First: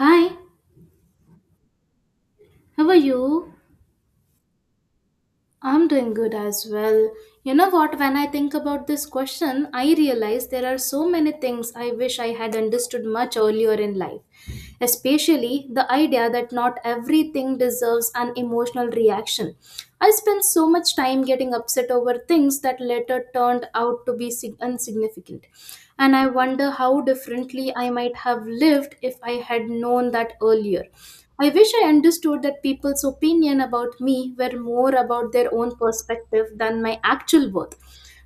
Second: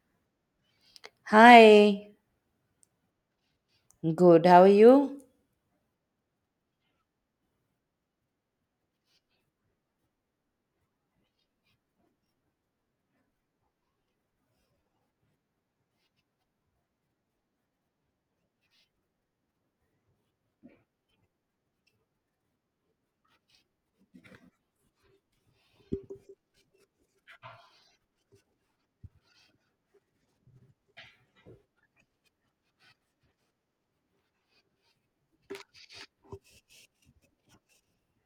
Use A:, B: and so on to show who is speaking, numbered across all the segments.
A: Hi,
B: Hi,
A: how are you?
B: good. How are you?
A: I'm doing good as well. You know what, when I think about this question, I realize there are so many things I wish I had understood much earlier in life, especially the idea that not everything deserves an emotional reaction. I spent so much time getting upset over things that later turned out to be insignificant, and I wonder how differently I might have lived if I had known that earlier. I wish I understood that people's opinion about me were more about their own perspective than my actual worth,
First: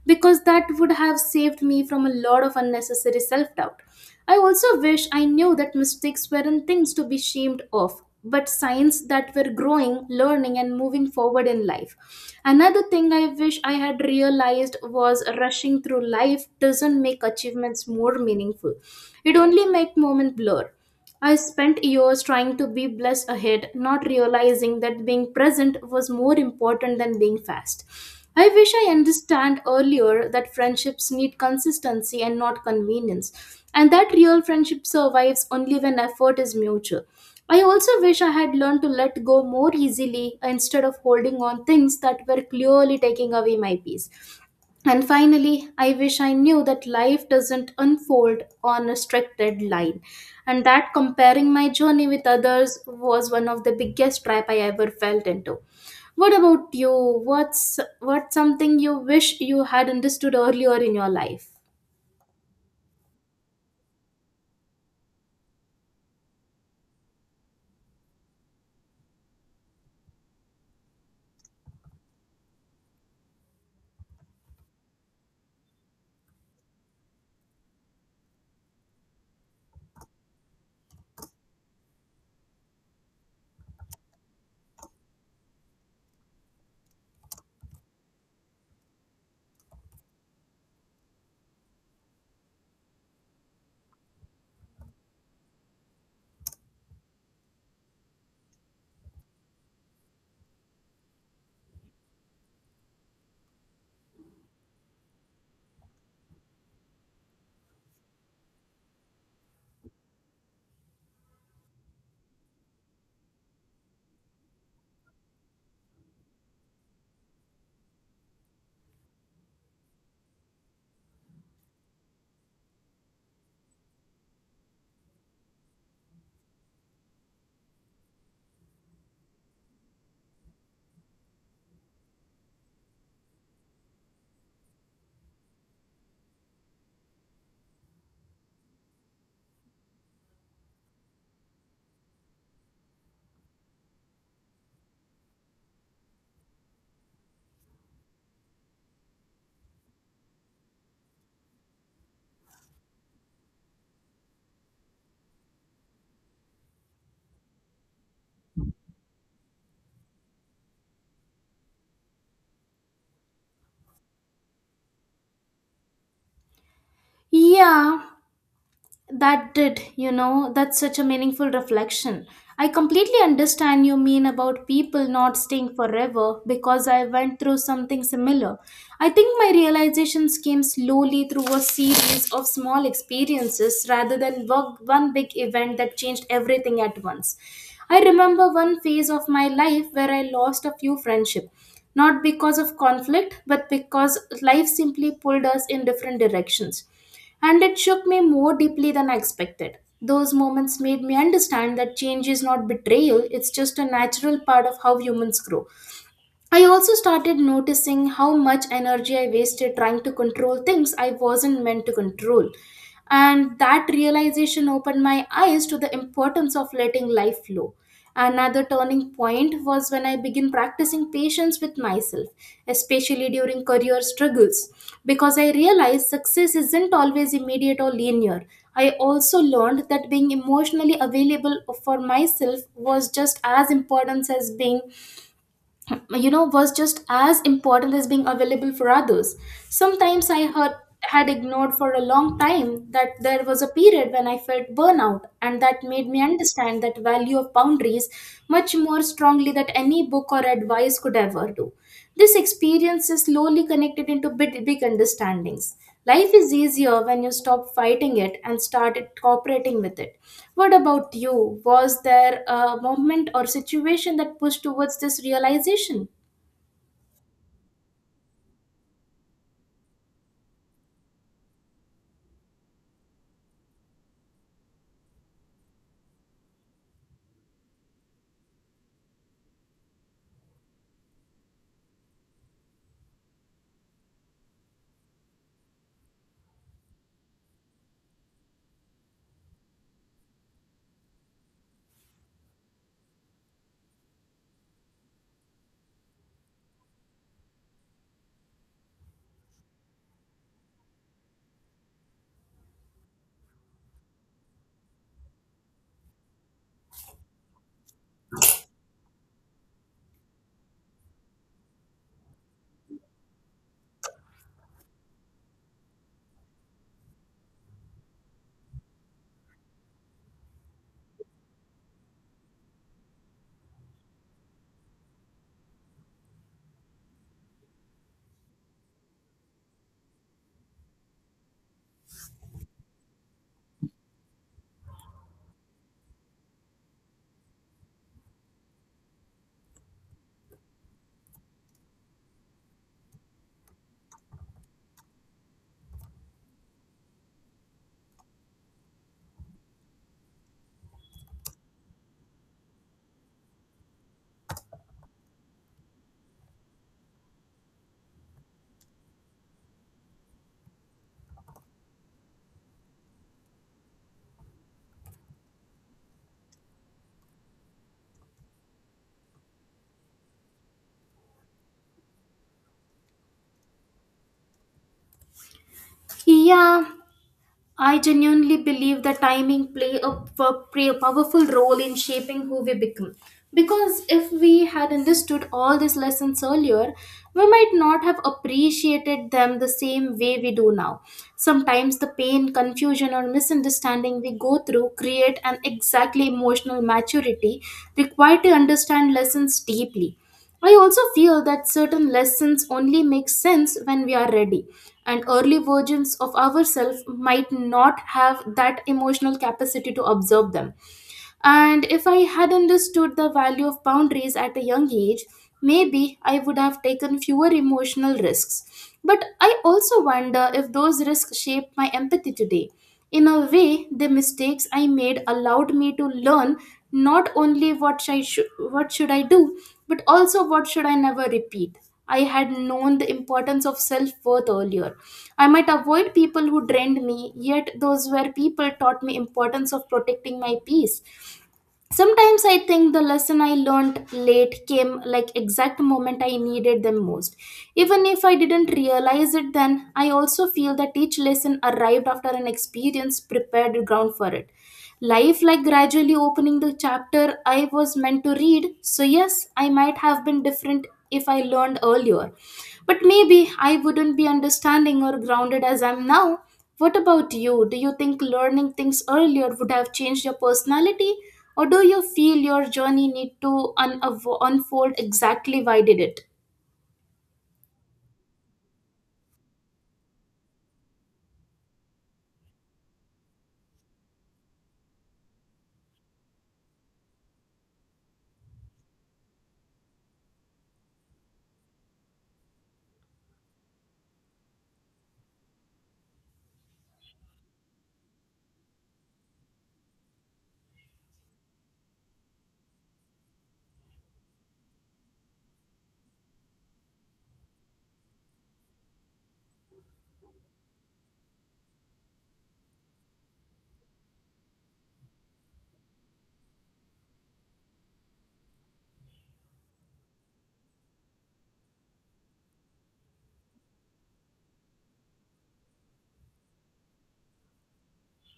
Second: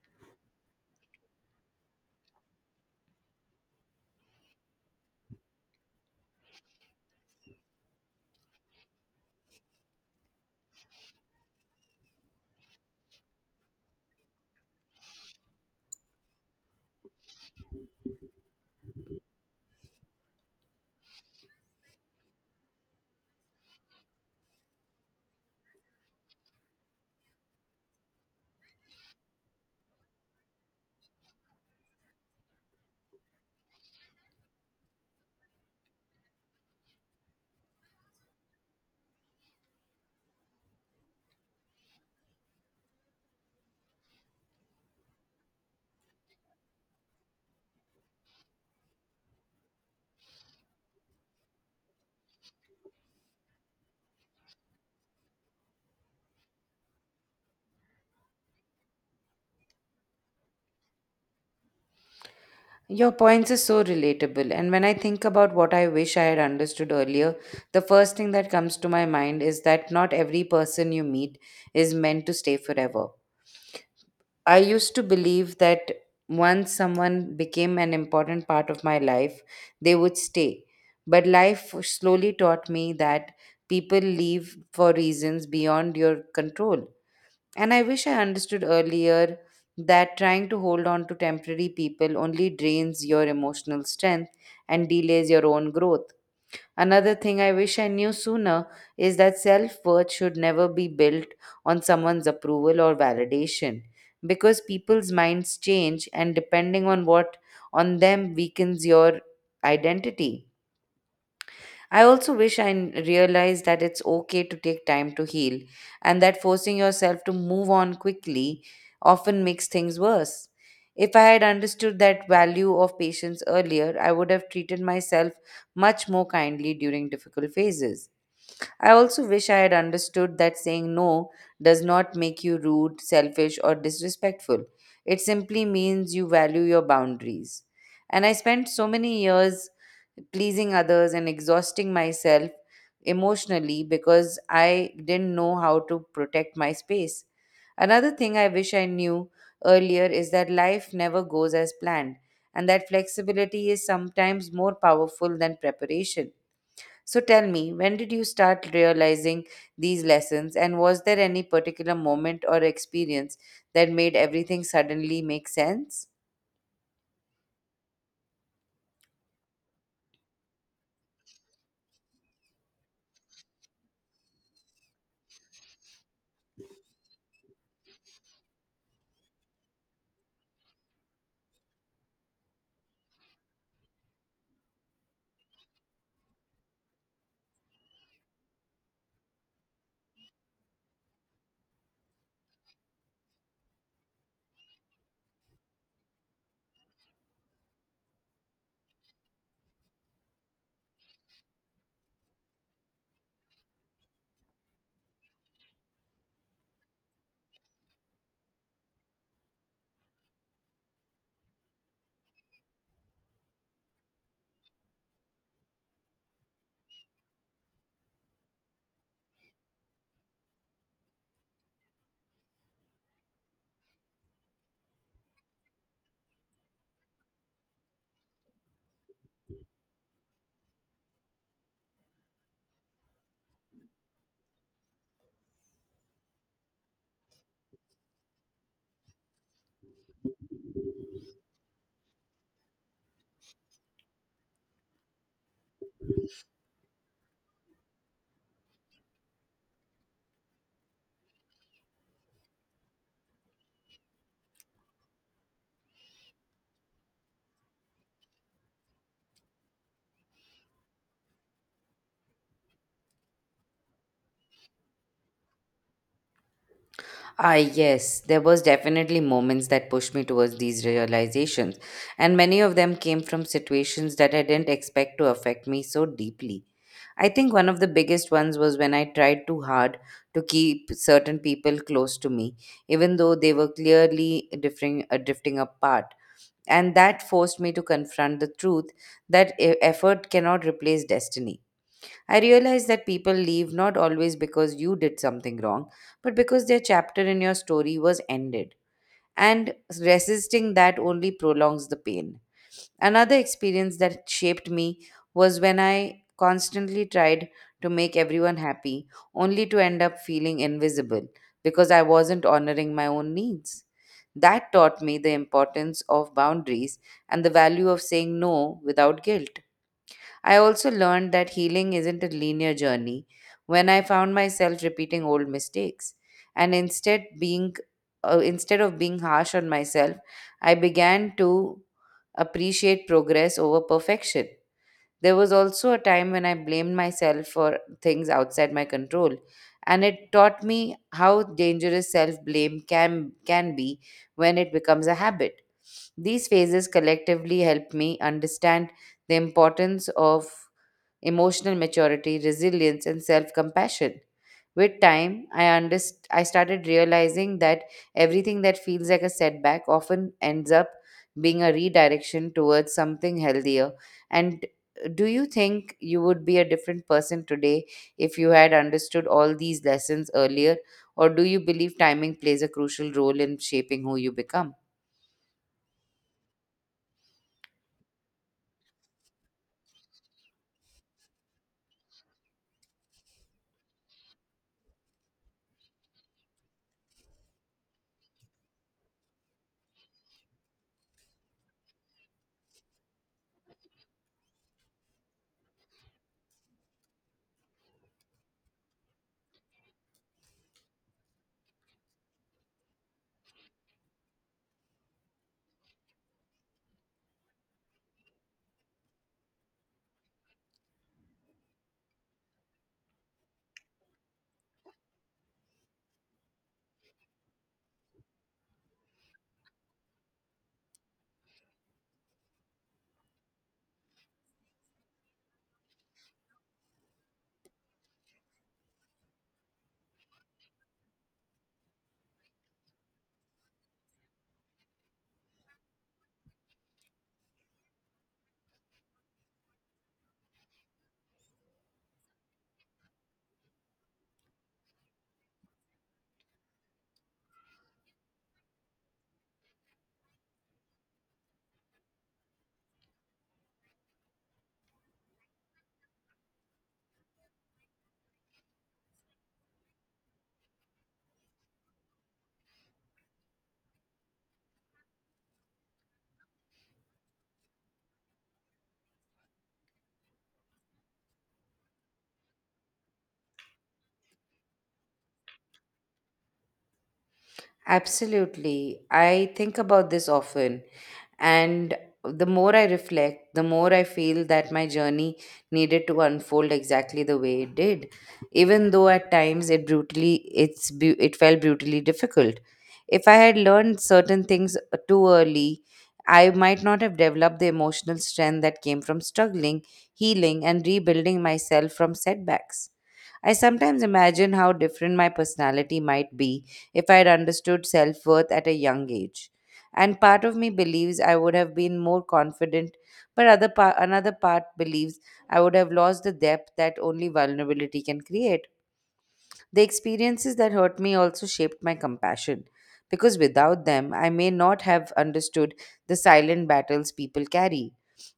A: because that would have saved me from a lot of unnecessary self doubt. I also wish I knew that mistakes weren't things to be shamed of, but signs that we're growing, learning, and moving forward in life. Another thing I wish I had realized was rushing through life doesn't make achievements more meaningful. It only makes moments blur. I spent years trying to be blessed ahead, not realizing that being present was more important than being fast. I wish I understand earlier that friendships need consistency and not convenience, and that real friendship survives only when effort is mutual. I also wish I had learned to let go more easily instead of holding on things that were clearly taking away my peace. And finally, I wish I knew that life doesn't unfold on a strict deadline, and that comparing my journey with others was one of the biggest trap I ever felt into. What about you? What's something you wish you had understood earlier in your life?
B: Your points are so relatable, and when I think about what I wish I had understood earlier, the first thing that comes to my mind is that not every person you meet is meant to stay forever. I used to believe that once someone became an important part of my life, they would stay. But life slowly taught me that people leave for reasons beyond your control. And I wish I understood earlier that trying to hold on to temporary people only drains your emotional strength and delays your own growth. Another thing I wish I knew sooner is that self worth should never be built on someone's approval or validation, because people's minds change and depending on what on them weakens your identity. I also wish I realized that it's okay to take time to heal, and that forcing yourself to move on quickly often makes things worse. If I had understood that value of patience earlier, I would have treated myself much more kindly during difficult phases. I also wish I had understood that saying no does not make you rude, selfish, or disrespectful. It simply means you value your boundaries. And I spent so many years pleasing others and exhausting myself emotionally because I didn't know how to protect my space. Another thing I wish I knew earlier is that life never goes as planned, and that flexibility is sometimes more powerful than preparation. So tell me, when did you start realizing these lessons, and was there any particular moment or experience that made everything suddenly make sense?
A: Yeah, that did, you know, that's such a meaningful reflection. I completely understand you mean about people not staying forever, because I went through something similar. I think my realizations came slowly through a series of small experiences rather than one big event that changed everything at once. I remember one phase of my life where I lost a few friendships, not because of conflict, but because life simply pulled us in different directions, and it shook me more deeply than I expected. Those moments made me understand that change is not betrayal, it's just a natural part of how humans grow. I also started noticing how much energy I wasted trying to control things I wasn't meant to control. And that realization opened my eyes to the importance of letting life flow. Another turning point was when I began practicing patience with myself, especially during career struggles, because I realized success isn't always immediate or linear. I also learned that being emotionally available for myself was just as important as being was just as important as being available for others. Sometimes I had ignored for a long time that there was a period when I felt burnout, and that made me understand that value of boundaries much more strongly than any book or advice could ever do. This experience is slowly connected into big understandings. Life is easier when you stop fighting it and start cooperating with it. What about you? Was there a moment or situation that pushed towards this realization?
B: Ah, yes, there was definitely moments that pushed me towards these realizations, and many of them came from situations that I didn't expect to affect me so deeply. I think one of the biggest ones was when I tried too hard to keep certain people close to me, even though they were clearly drifting apart. And that forced me to confront the truth that effort cannot replace destiny. I realized that people leave not always because you did something wrong, but because their chapter in your story was ended. And resisting that only prolongs the pain. Another experience that shaped me was when I constantly tried to make everyone happy, only to end up feeling invisible because I wasn't honoring my own needs. That taught me the importance of boundaries and the value of saying no without guilt. I also learned that healing isn't a linear journey when I found myself repeating old mistakes, and instead of being harsh on myself, I began to appreciate progress over perfection. There was also a time when I blamed myself for things outside my control, and it taught me how dangerous self-blame can be when it becomes a habit. These phases collectively helped me understand the importance of emotional maturity, resilience, and self compassion. With time, I started realizing that everything that feels like a setback often ends up being a redirection towards something healthier. And do you think you would be a different person today if you had understood all these lessons earlier? Or do you believe timing plays a crucial role in shaping who you become?
A: Yeah, I genuinely believe that timing play a powerful role in shaping who we become. Because if we had understood all these lessons earlier, we might not have appreciated them the same way we do now. Sometimes the pain, confusion, or misunderstanding we go through create an exactly emotional maturity required to understand lessons deeply. I also feel that certain lessons only make sense when we are ready, and early versions of ourselves might not have that emotional capacity to absorb them. And if I had understood the value of boundaries at a young age, maybe I would have taken fewer emotional risks. But I also wonder if those risks shaped my empathy today. In a way, the mistakes I made allowed me to learn not only what should I do, but also what should I never repeat. I had known the importance of self-worth earlier. I might avoid people who drained me, yet those were people taught me importance of protecting my peace. Sometimes I think the lesson I learned late came like exact moment I needed them most. Even if I didn't realize it then, I also feel that each lesson arrived after an experience prepared ground for it. Life like gradually opening the chapter I was meant to read, so yes, I might have been different if I learned earlier. But maybe I wouldn't be understanding or grounded as I'm now. What about you? Do you think learning things earlier would have changed your personality, or do you feel your journey need to unfold exactly why did it?
B: Absolutely. I think about this often. And the more I reflect, the more I feel that my journey needed to unfold exactly the way it did, even though at times it felt brutally difficult. If I had learned certain things too early, I might not have developed the emotional strength that came from struggling, healing, and rebuilding myself from setbacks. I sometimes imagine how different my personality might be if I had understood self worth at a young age. And part of me believes I would have been more confident, but another part believes I would have lost the depth that only vulnerability can create. The experiences that hurt me also shaped my compassion, because without them, I may not have understood the silent battles people carry.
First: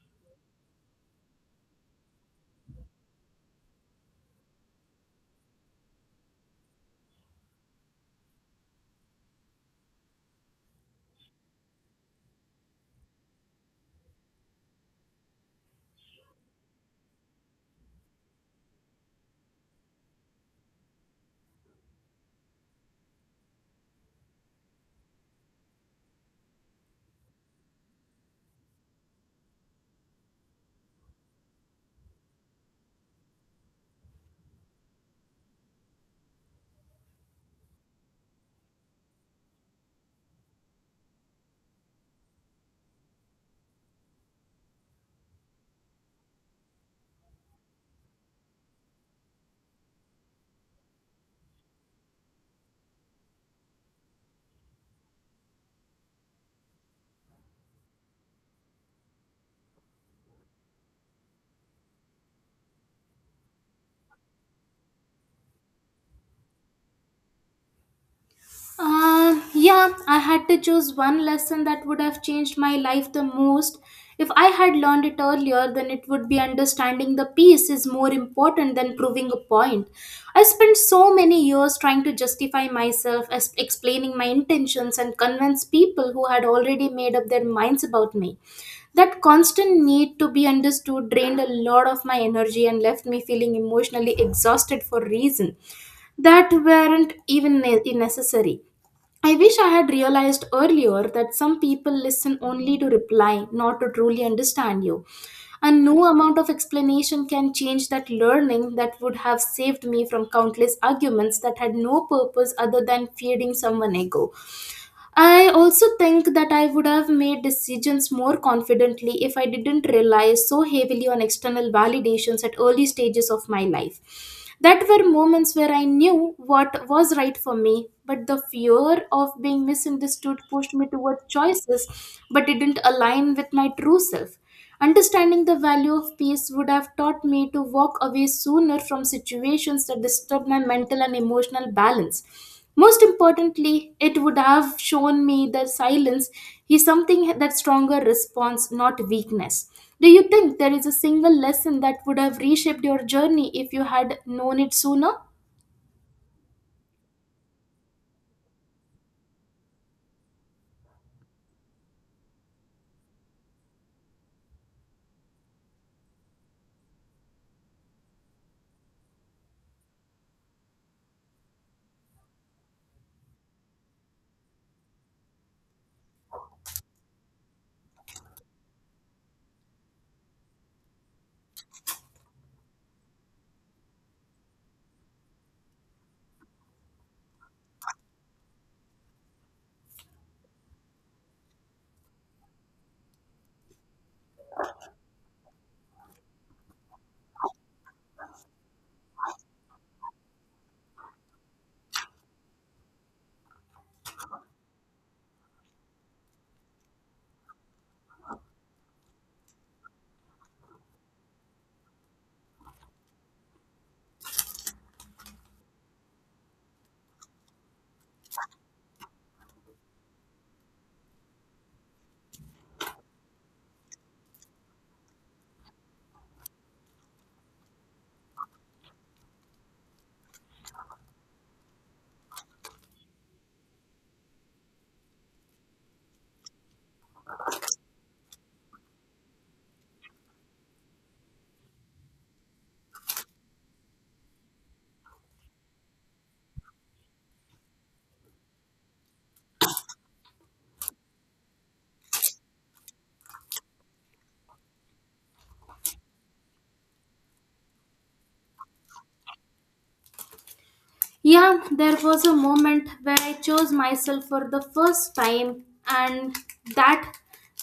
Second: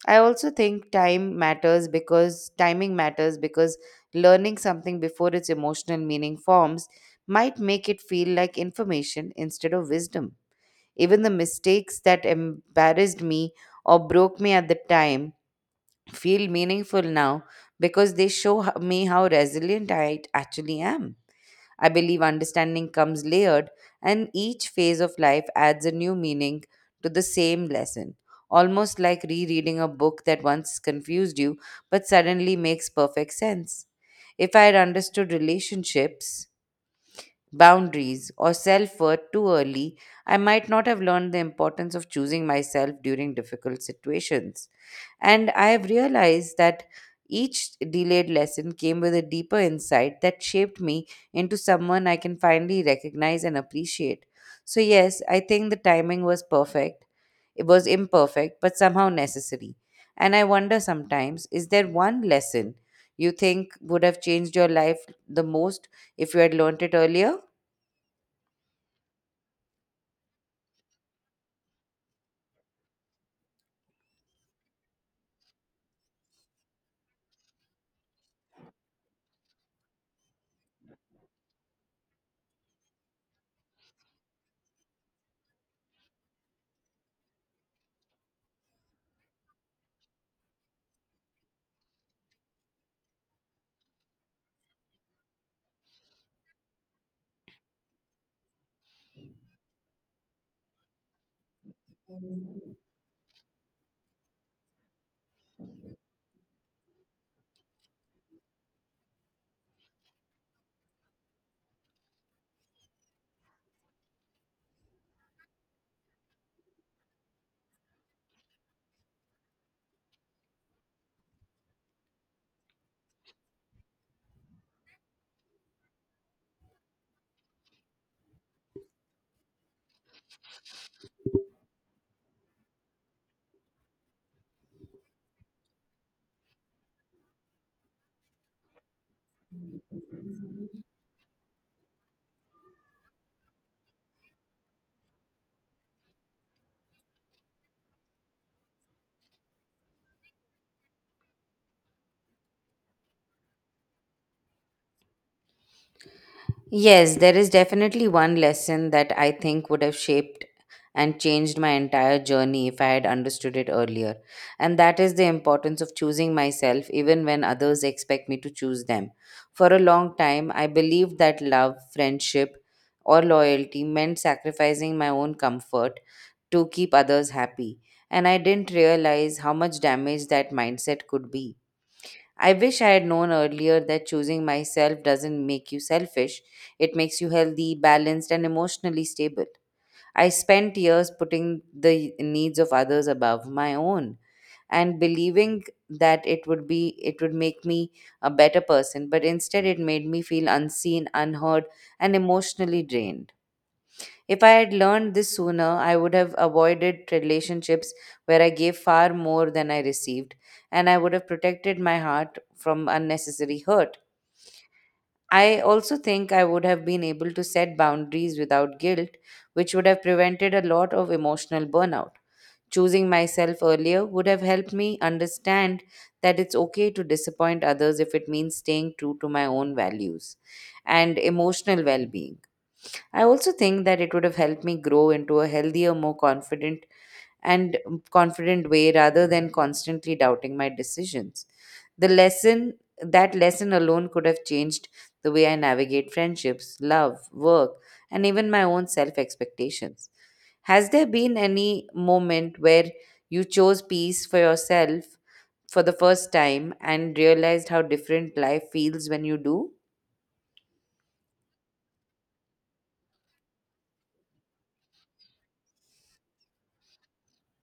B: I also think time matters, because timing matters, because learning something before its emotional meaning forms might make it feel like information instead of wisdom. Even the mistakes that embarrassed me or broke me at the time feel meaningful now because they show me how resilient I actually am. I believe understanding comes layered, and each phase of life adds a new meaning to the same lesson, almost like rereading a book that once confused you but suddenly makes perfect sense. If I had understood relationships, boundaries, or self worth too early, I might not have learned the importance of choosing myself during difficult situations. And I have realized that each delayed lesson came with a deeper insight that shaped me into someone I can finally recognize and appreciate. So, yes, I think the timing was perfect. It was imperfect, but somehow necessary. And I wonder sometimes, is there one lesson you think would have changed your life the most if you had learnt it earlier?
A: Yeah, I had to choose one lesson that would have changed my life the most. If I had learned it earlier, then it would be understanding the piece is more important than proving a point. I spent so many years trying to justify myself, as explaining my intentions, and convince people who had already made up their minds about me. That constant need to be understood drained a lot of my energy and left me feeling emotionally exhausted for reasons that weren't even necessary. I wish I had realized earlier that some people listen only to reply, not to truly understand you. And no amount of explanation can change that, learning that would have saved me from countless arguments that had no purpose other than feeding someone ego. I also think that I would have made decisions more confidently if I didn't rely so heavily on external validations at early stages of my life. That were moments where I knew what was right for me, but the fear of being misunderstood pushed me toward choices but didn't align with my true self. Understanding the value of peace would have taught me to walk away sooner from situations that disturb my mental and emotional balance. Most importantly, it would have shown me that silence is something that stronger response, not weakness. Do you think there is a single lesson that would have reshaped your journey if you had known it sooner?
B: Yes, there is definitely one lesson that I think would have shaped and changed my entire journey if I had understood it earlier. And that is the importance of choosing myself even when others expect me to choose them. For a long time, I believed that love, friendship, or loyalty meant sacrificing my own comfort to keep others happy. And I didn't realize how much damage that mindset could be. I wish I had known earlier that choosing myself doesn't make you selfish. It makes you healthy, balanced, and emotionally stable. I spent years putting the needs of others above my own and believing that it would make me a better person, but instead it made me feel unseen, unheard, and emotionally drained. If I had learned this sooner, I would have avoided relationships where I gave far more than I received, and I would have protected my heart from unnecessary hurt. I also think I would have been able to set boundaries without guilt, which would have prevented a lot of emotional burnout. Choosing myself earlier would have helped me understand that it's okay to disappoint others if it means staying true to my own values and emotional well being. I also think that it would have helped me grow into a healthier, more confident and confident way rather than constantly doubting my decisions. The lesson that lesson alone could have changed the way I navigate friendships, love, work, and even my own self expectations. Has there been any moment where you chose peace for yourself for the first time and realized how different life feels when you do?
A: Yeah, there was a moment where I chose myself for the first time, and that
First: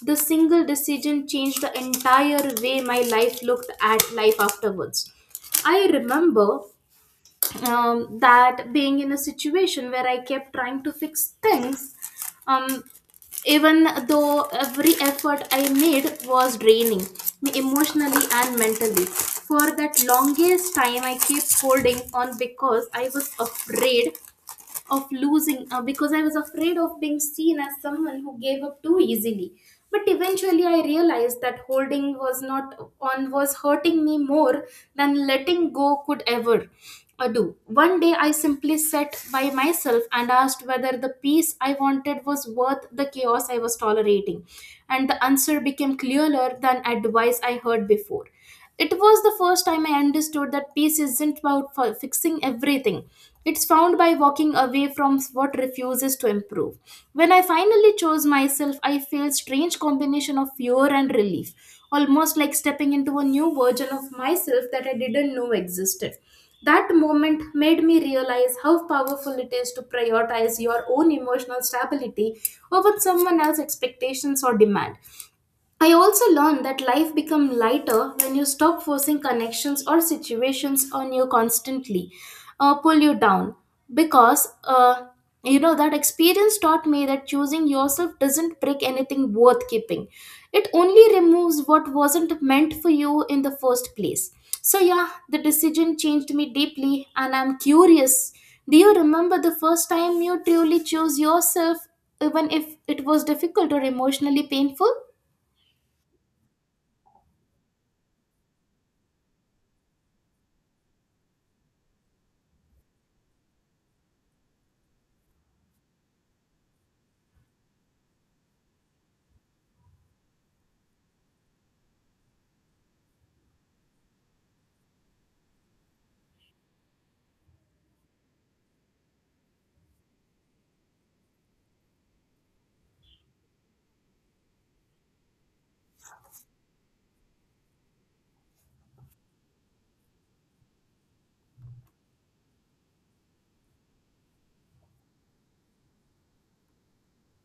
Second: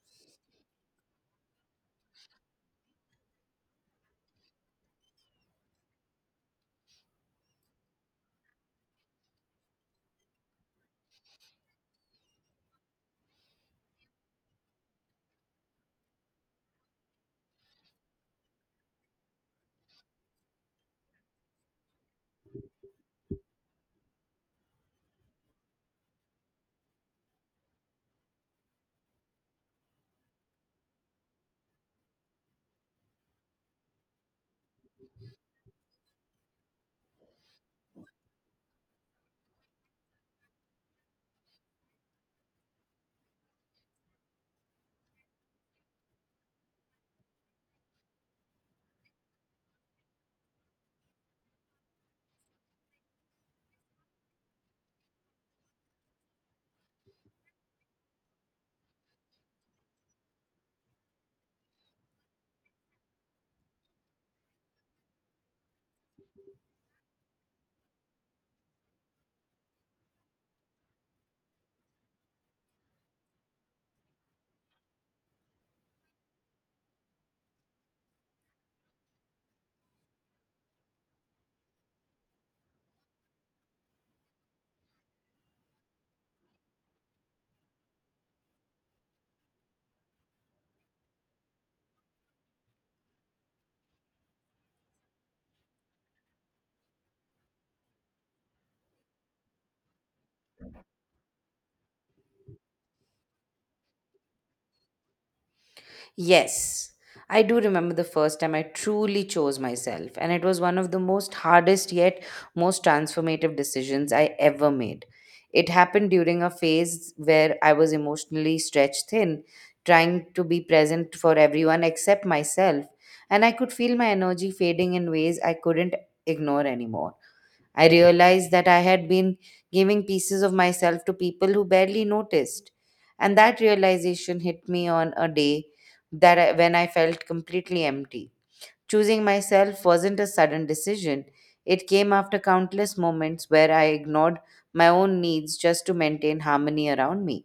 A: the single decision changed the entire way my life looked at life afterwards. I remember that being in a situation where I kept trying to fix things, um, even though every effort I made was draining me emotionally and mentally. For that longest time, I kept holding on because I was afraid of losing because I was afraid of being seen as someone who gave up too easily. But eventually, I realized that holding was not on was hurting me more than letting go could ever do. One day, I simply sat by myself and asked whether the peace I wanted was worth the chaos I was tolerating, and the answer became clearer than advice I heard before. It was the first time I understood that peace isn't about fixing everything. It's found by walking away from what refuses to improve. When I finally chose myself, I felt strange combination of fear and relief, almost like stepping into a new version of myself that I didn't know existed. That moment made me realize how powerful it is to prioritize your own emotional stability over someone else's expectations or demand. I also learned that life becomes lighter when you stop forcing connections or situations on you constantly, pull you down. Because, uh, that experience taught me that choosing yourself doesn't break anything worth keeping. It only removes what wasn't meant for you in the first place. So, yeah, the decision changed me deeply, and I'm curious. Do you remember the first time you truly chose yourself, even if it was difficult or emotionally painful?
B: Yes, I do remember the first time I truly chose myself, and it was one of the most hardest yet most transformative decisions I ever made. It happened during a phase where I was emotionally stretched thin, trying to be present for everyone except myself, and I could feel my energy fading in ways I couldn't ignore anymore. I realized that I had been giving pieces of myself to people who barely noticed. And that realization hit me on a day when I felt completely empty. Choosing myself wasn't a sudden decision. It came after countless moments where I ignored my own needs just to maintain harmony around me.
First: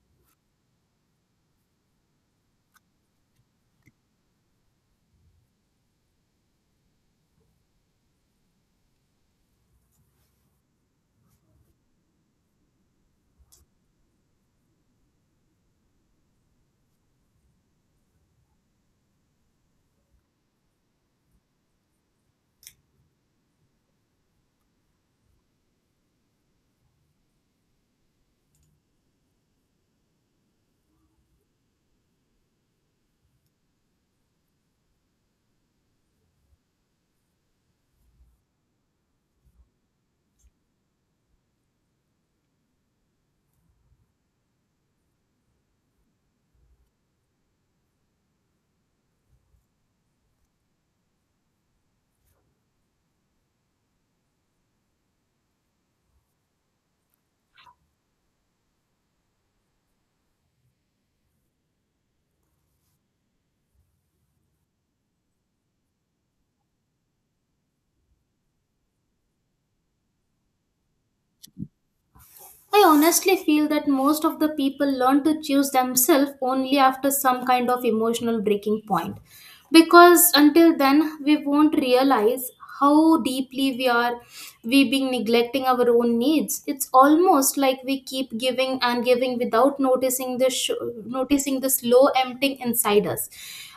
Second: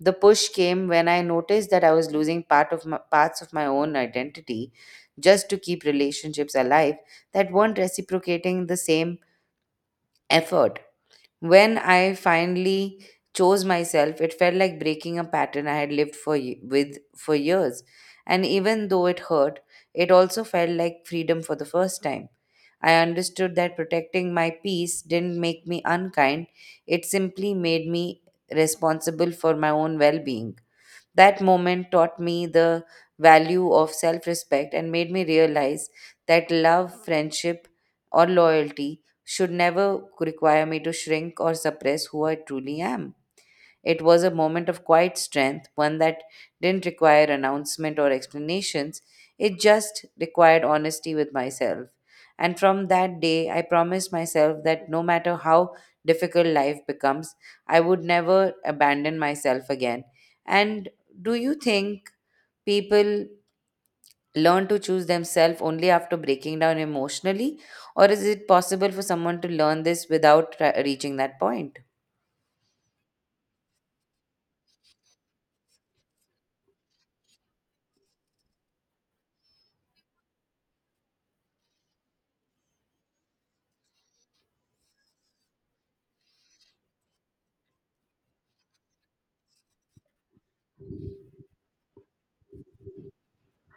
B: The push came when I noticed that I was losing parts of my own identity just to keep relationships alive that weren't reciprocating the same effort. When I finally chose myself, it felt like breaking a pattern I had lived with for years. And even though it hurt, it also felt like freedom for the first time. I understood that protecting my peace didn't make me unkind, it simply made me responsible for my own well-being. That moment taught me the value of self respect and made me realize that love, friendship, or loyalty should never require me to shrink or suppress who I truly am. It was a moment of quiet strength, one that didn't require announcement or explanations. It just required honesty with myself. And from that day, I promised myself that no matter how difficult life becomes, I would never abandon myself again. And do you think people learn to choose themselves only after breaking down emotionally? Or is it possible for someone to learn this without reaching that point?
A: I honestly feel that most of the people learn to choose themselves only after some kind of emotional breaking point. Because until then, we won't realize how deeply we being neglecting our own needs. It's almost like we keep giving and giving without noticing the noticing the slow emptying inside us,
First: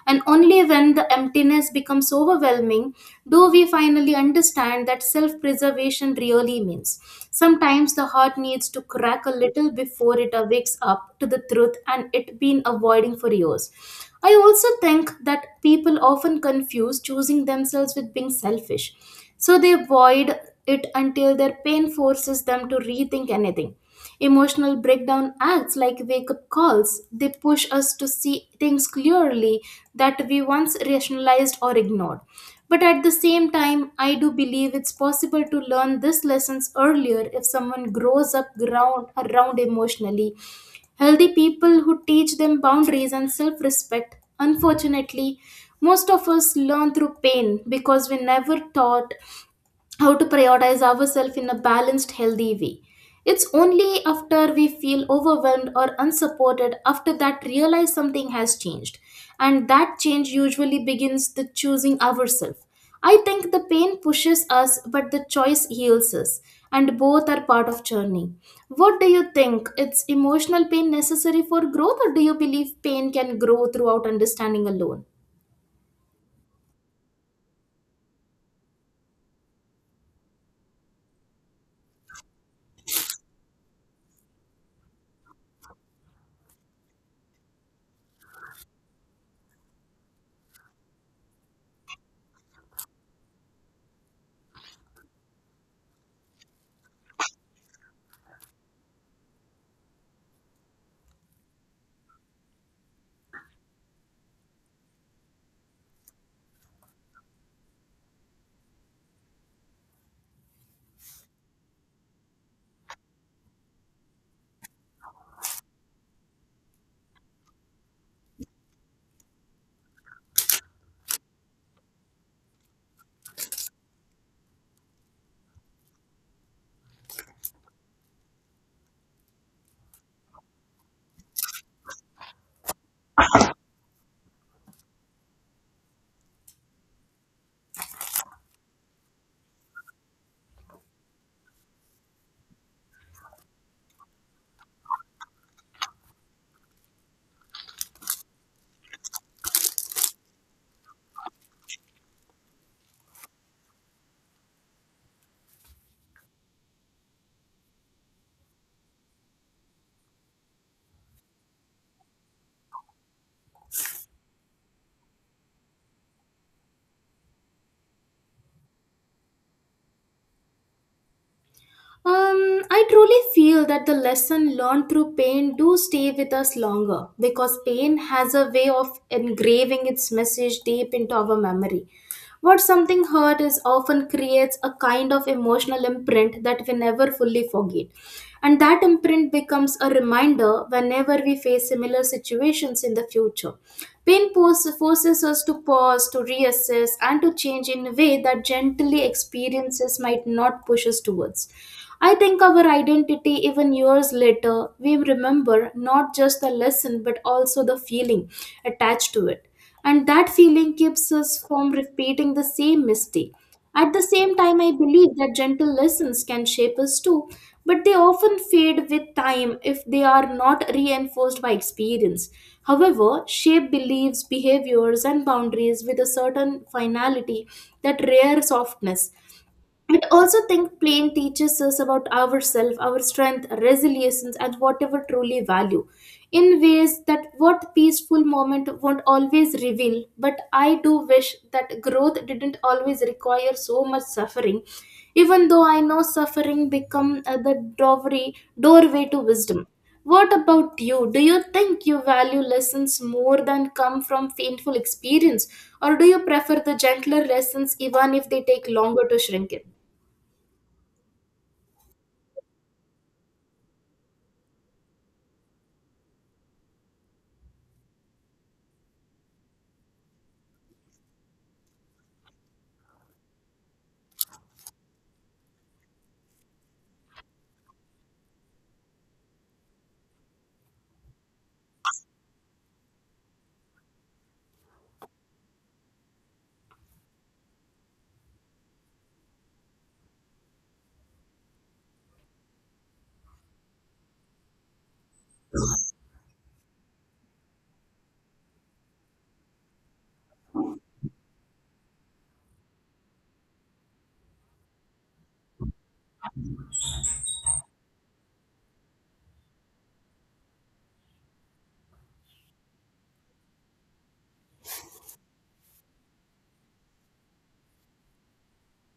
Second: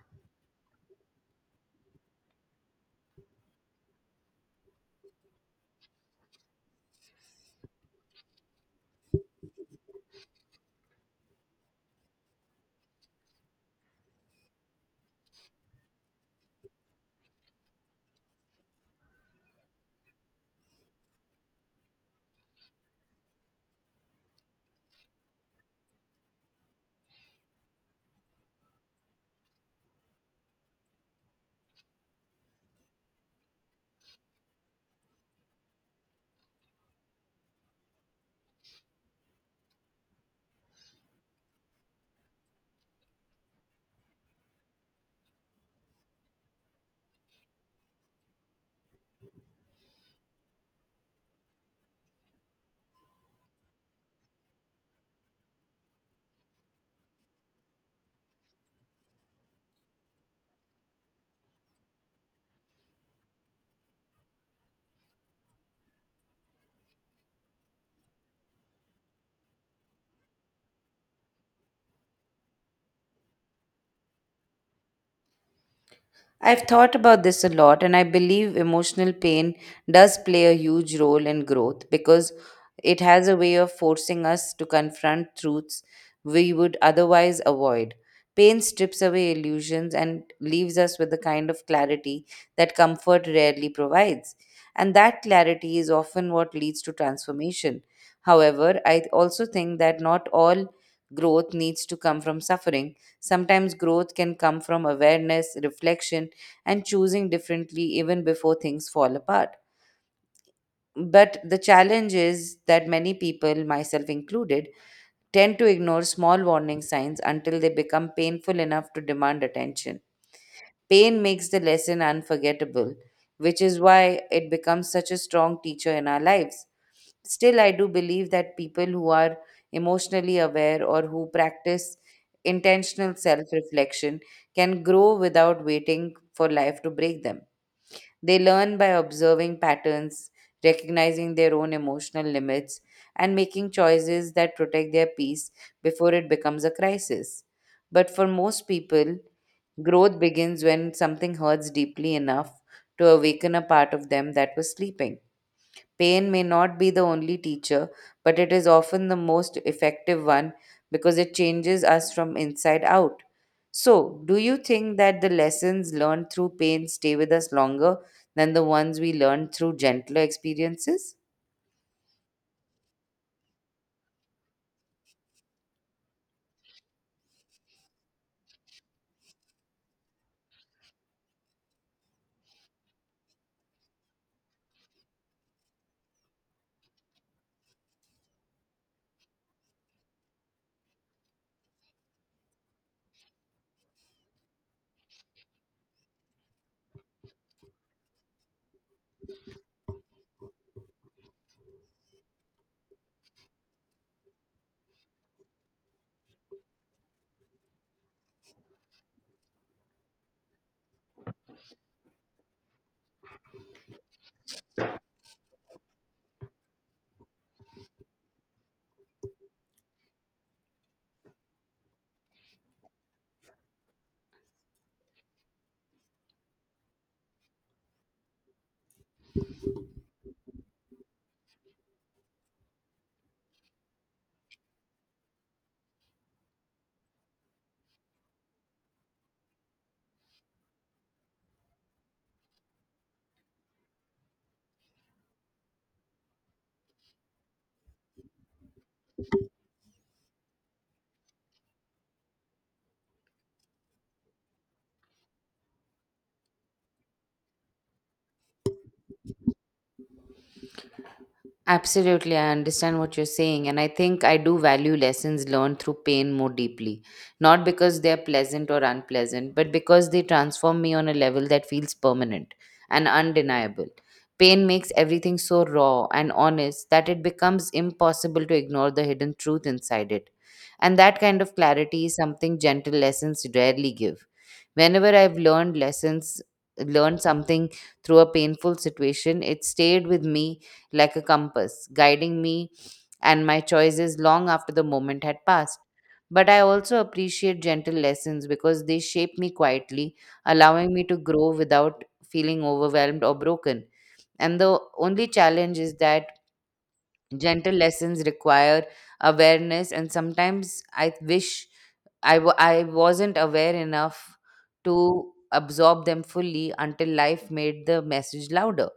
A: and only when the emptiness becomes overwhelming do we finally understand that self preservation really means. Sometimes the heart needs to crack a little before it awakes up to the truth and it been avoiding for years. I also think that people often confuse choosing themselves with being selfish. So they avoid it until their pain forces them to rethink anything. Emotional breakdown acts like wake up calls. They push us to see things clearly that we once rationalized or ignored. But at the same time, I do believe it's possible to learn these lessons earlier if someone grows up around emotionally. Healthy people who teach them boundaries and self respect. Unfortunately, most of us learn through pain because we never taught how to prioritize ourselves in a balanced, healthy way. It's only after we feel overwhelmed or unsupported, after that, realize something has changed. And that change usually begins the choosing ourselves. I think the pain pushes us, but the choice heals us, and both are part of journey. What do you think? It's emotional pain necessary for growth, or do you believe pain can grow throughout understanding alone?
B: I've thought about this a lot, and I believe emotional pain does play a huge role in growth because it has a way of forcing us to confront truths we would otherwise avoid. Pain strips away illusions and leaves us with a kind of clarity that comfort rarely provides. And that clarity is often what leads to transformation. However, I also think that not all growth needs to come from suffering. Sometimes growth can come from awareness, reflection, and choosing differently even before things fall apart. But the challenge is that many people, myself included, tend to ignore small warning signs until they become painful enough to demand attention. Pain makes the lesson unforgettable, which is why it becomes such a strong teacher in our lives. Still, I do believe that people who are emotionally aware or who practice intentional self reflection can grow without waiting for life to break them. They learn by observing patterns, recognizing their own emotional limits, and making choices that protect their peace before it becomes a crisis. But for most people, growth begins when something hurts deeply enough to awaken a part of them that was sleeping. Pain may not be the only teacher, but it is often the most effective one because it changes us from inside out. So, do you think that the lessons learned through pain stay with us longer than the ones we learned through gentler experiences?
A: I truly feel that the lesson learned through pain do stay with us longer because pain has a way of engraving its message deep into our memory. What something hurt is often creates a kind of emotional imprint that we never fully forget. And that imprint becomes a reminder whenever we face similar situations in the future. Forces us to pause, to reassess, and to change in a way that gently experiences might not push us towards. I think our identity, even years later, we remember not just the lesson but also the feeling attached to it, and that feeling keeps us from repeating the same mistake. At the same time, I believe that gentle lessons can shape us too, but they often fade with time if they are not reinforced by experience. However, shape beliefs, behaviors, and boundaries with a certain finality that rare softness. I also think playing teaches us about ourselves, our strength, resilience, and whatever truly value in ways that what peaceful moment won't always reveal. But I do wish that growth didn't always require so much suffering, even though I know suffering become the doorway, doorway to wisdom. What about you? Do you think you value lessons more than come from painful experience, or do you prefer the gentler lessons even if they take longer to shrink it?
B: Absolutely, I understand what you're saying, and I think I do value lessons learned through pain more deeply. Not because they're pleasant or unpleasant, but because they transform me on a level that feels permanent and undeniable. Pain makes everything so raw and honest that it becomes impossible to ignore the hidden truth inside it. And that kind of clarity is something gentle lessons rarely give. Whenever I've learned lessons, Learned something through a painful situation, it stayed with me like a compass, guiding me and my choices long after the moment had passed. But I also appreciate gentle lessons because they shape me quietly, allowing me to grow without feeling overwhelmed or broken. And the only challenge is that gentle lessons require awareness, and sometimes I wish I wasn't aware enough to absorb them fully until life made the message louder.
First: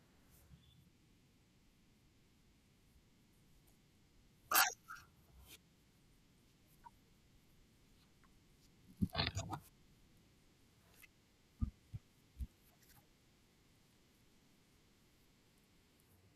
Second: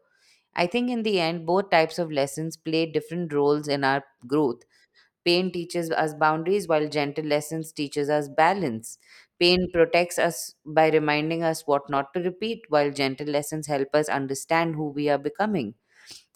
B: I think in the end, both types of lessons play different roles in our growth. Pain teaches us boundaries, while gentle lessons teaches us balance. Pain protects us by reminding us what not to repeat, while gentle lessons help us understand who we are becoming.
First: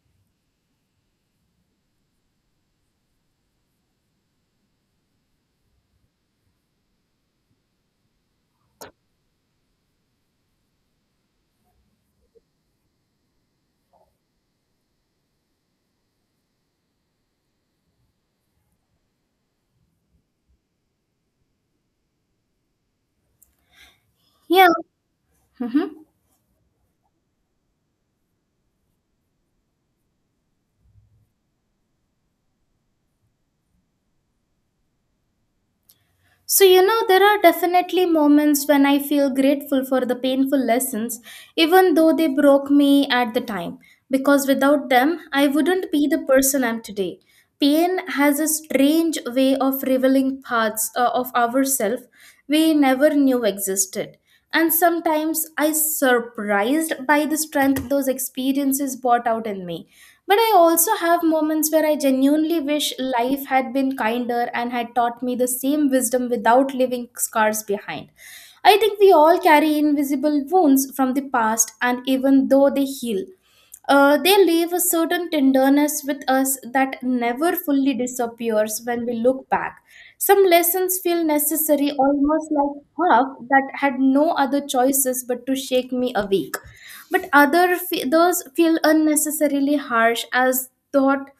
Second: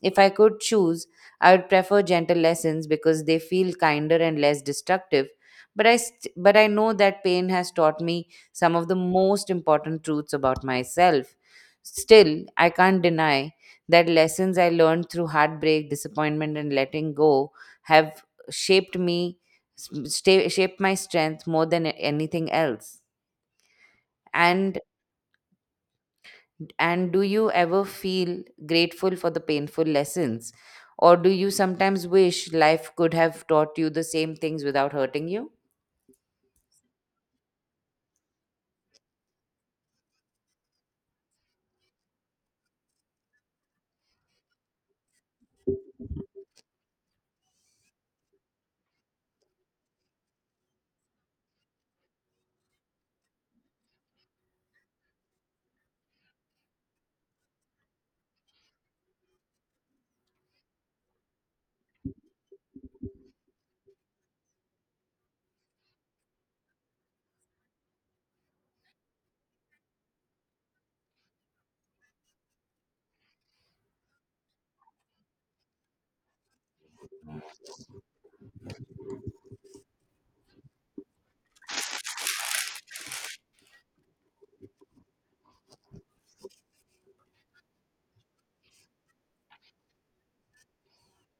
B: If I could choose, I would prefer gentle lessons because they feel kinder and less destructive. But I know that pain has taught me some of the most important truths about myself. Still, I can't deny that lessons I learned through heartbreak, disappointment, and letting go have shaped me, s- shaped my strength more than anything else.
A: Yeah,
B: And and do you ever feel grateful for the painful lessons? Or do you sometimes wish life could have taught you the same things without hurting you?
A: so you know, there are definitely moments when I feel grateful for the painful lessons, even though they broke me at the time, because without them, I wouldn't be the person I'm today. Pain has a strange way of revealing parts of ourselves we never knew existed. And sometimes I surprised by the strength those experiences brought out in me. But I also have moments where I genuinely wish life had been kinder and had taught me the same wisdom without leaving scars behind. I think we all carry invisible wounds from the past, and even though they heal, they leave a certain tenderness with us that never fully disappears when we look back. Some lessons feel necessary, almost like half that had no other choices but to shake me awake, but those feel unnecessarily harsh as thought,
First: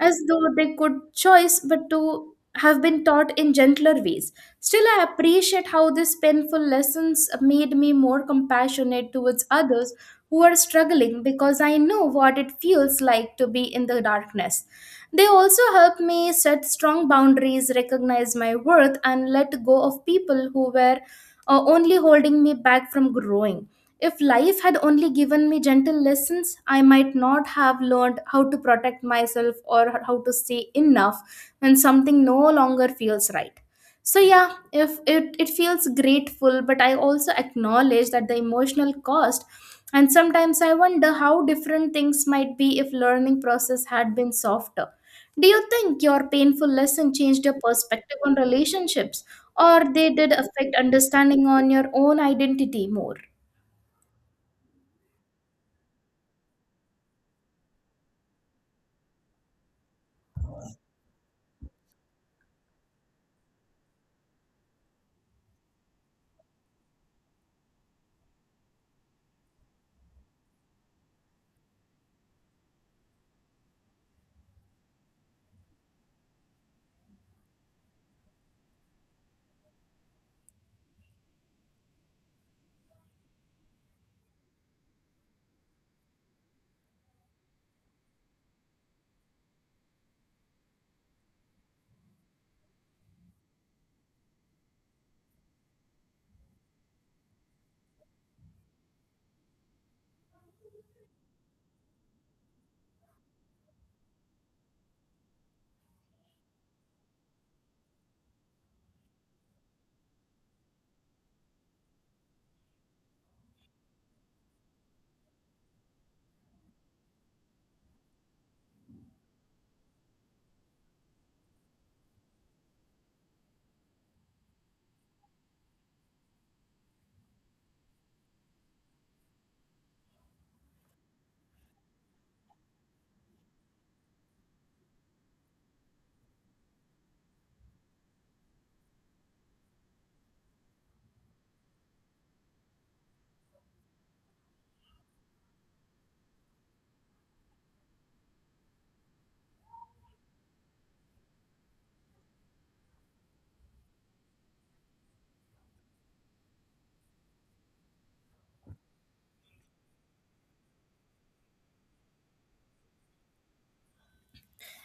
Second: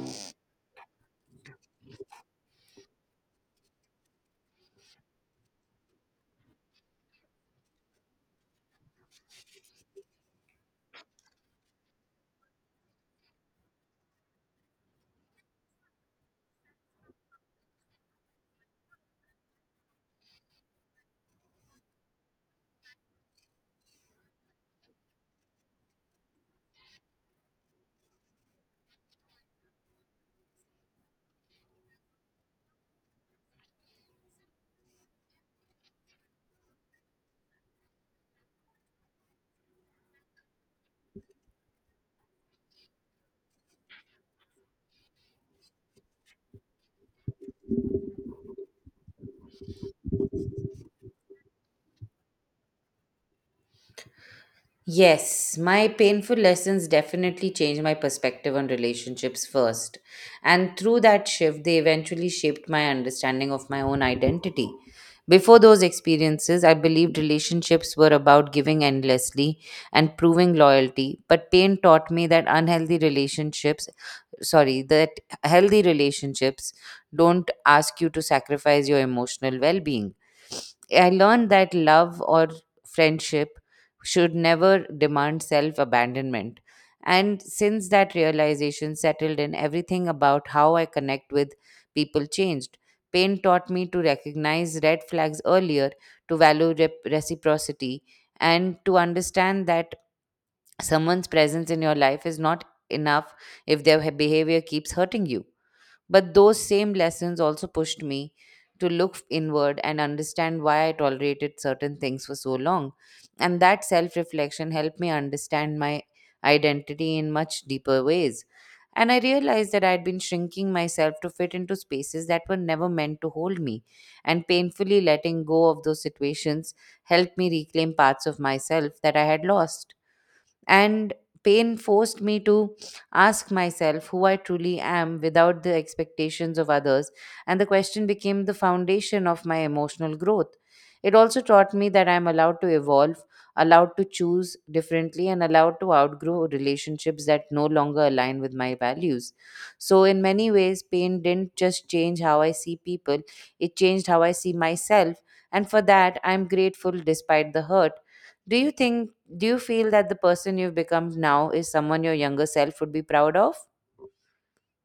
A: as though they could choice but to have been taught in gentler ways. Still, I appreciate how these painful lessons made me more compassionate towards others who are struggling because I know what it feels like to be in the darkness. They also helped me set strong boundaries, recognize my worth, and let go of people who were only holding me back from growing. If life had only given me gentle lessons, I might not have learned how to protect myself or how to say enough when something no longer feels right. So yeah, if it, it feels grateful, but I also acknowledge that the emotional cost, and sometimes I wonder how different things might be if learning process had been softer. Do you think your painful lesson changed your perspective on relationships, or they did affect understanding on your own identity more?
B: Yes, my painful lessons definitely changed my perspective on relationships first. And through that shift, they eventually shaped my understanding of my own identity. Before those experiences, I believed relationships were about giving endlessly and proving loyalty. But pain taught me that unhealthy relationships, sorry, that healthy relationships don't ask you to sacrifice your emotional well being. I learned that love or friendship should never demand self abandonment. And since that realization settled in, everything about how I connect with people changed. Pain taught me to recognize red flags earlier, to value reciprocity, and to understand that someone's presence in your life is not enough if their behavior keeps hurting you. But those same lessons also pushed me to look inward and understand why I tolerated certain things for so long. And that self reflection helped me understand my identity in much deeper ways. And I realized that I had been shrinking myself to fit into spaces that were never meant to hold me. And painfully letting go of those situations helped me reclaim parts of myself that I had lost, and pain forced me to ask myself who I truly am without the expectations of others, and the question became the foundation of my emotional growth. It also taught me that I am allowed to evolve, allowed to choose differently, and allowed to outgrow relationships that no longer align with my values. So, in many ways, pain didn't just change how I see people, it changed how I see myself, and for that, I'm grateful despite the hurt. Do you think do you feel that the person you've become now is someone your younger self would be proud of?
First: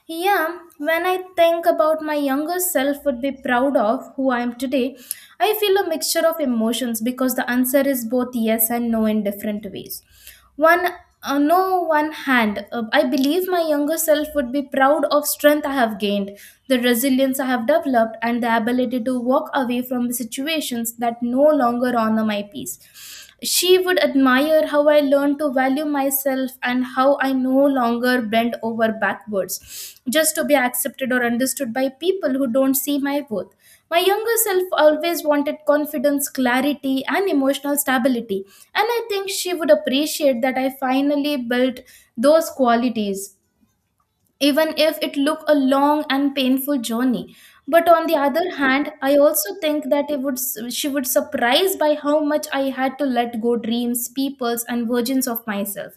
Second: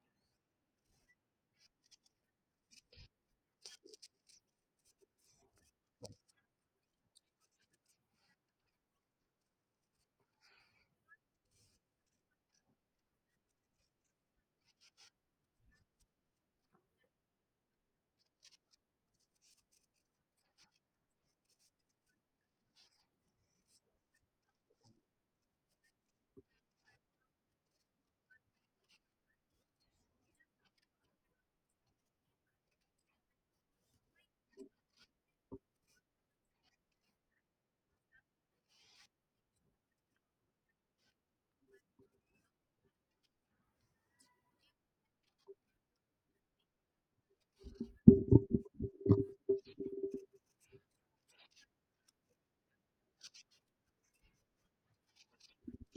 A: Yeah, when I think about my younger self would be proud of who I am today, I feel a mixture of emotions because the answer is both yes and no in different ways. One no one hand, I believe my younger self would be proud of strength I have gained, the resilience I have developed, and the ability to walk away from situations that no longer honor my peace. She would admire how I learned to value myself and how I no longer bend over backwards just to be accepted or understood by people who don't see my worth. My younger self always wanted confidence, clarity, and emotional stability, and I think she would appreciate that I finally built those qualities, even if it look a long and painful journey. But on the other hand, I also think that it would, she would surprise by how much I had to let go dreams, peoples, and versions of myself.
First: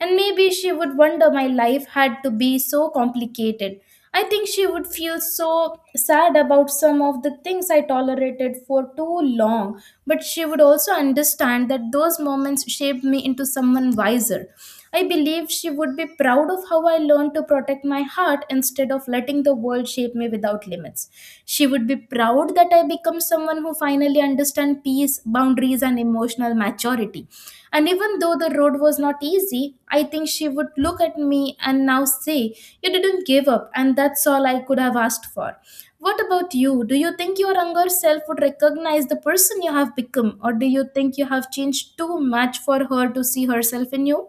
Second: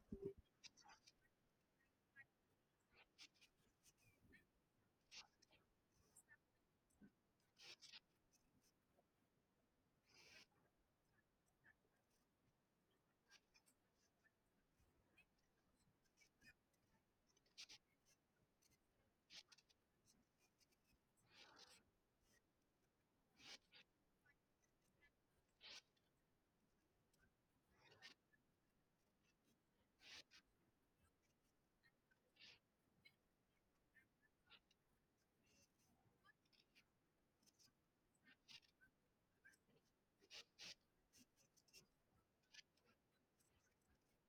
A: And maybe she would wonder my life had to be so complicated. I think she would feel so sad about some of the things I tolerated for too long, but she would also understand that those moments shaped me into someone wiser. I believe she would be proud of how I learned to protect my heart instead of letting the world shape me without limits. She would be proud that I become someone who finally really understand peace, boundaries, and emotional maturity. And even though the road was not easy, I think she would look at me and now say, you didn't give up, and that's all I could have asked for. What about you? Do you think your younger self would recognize the person you have become, or do you think you have changed too much for her to see herself in you?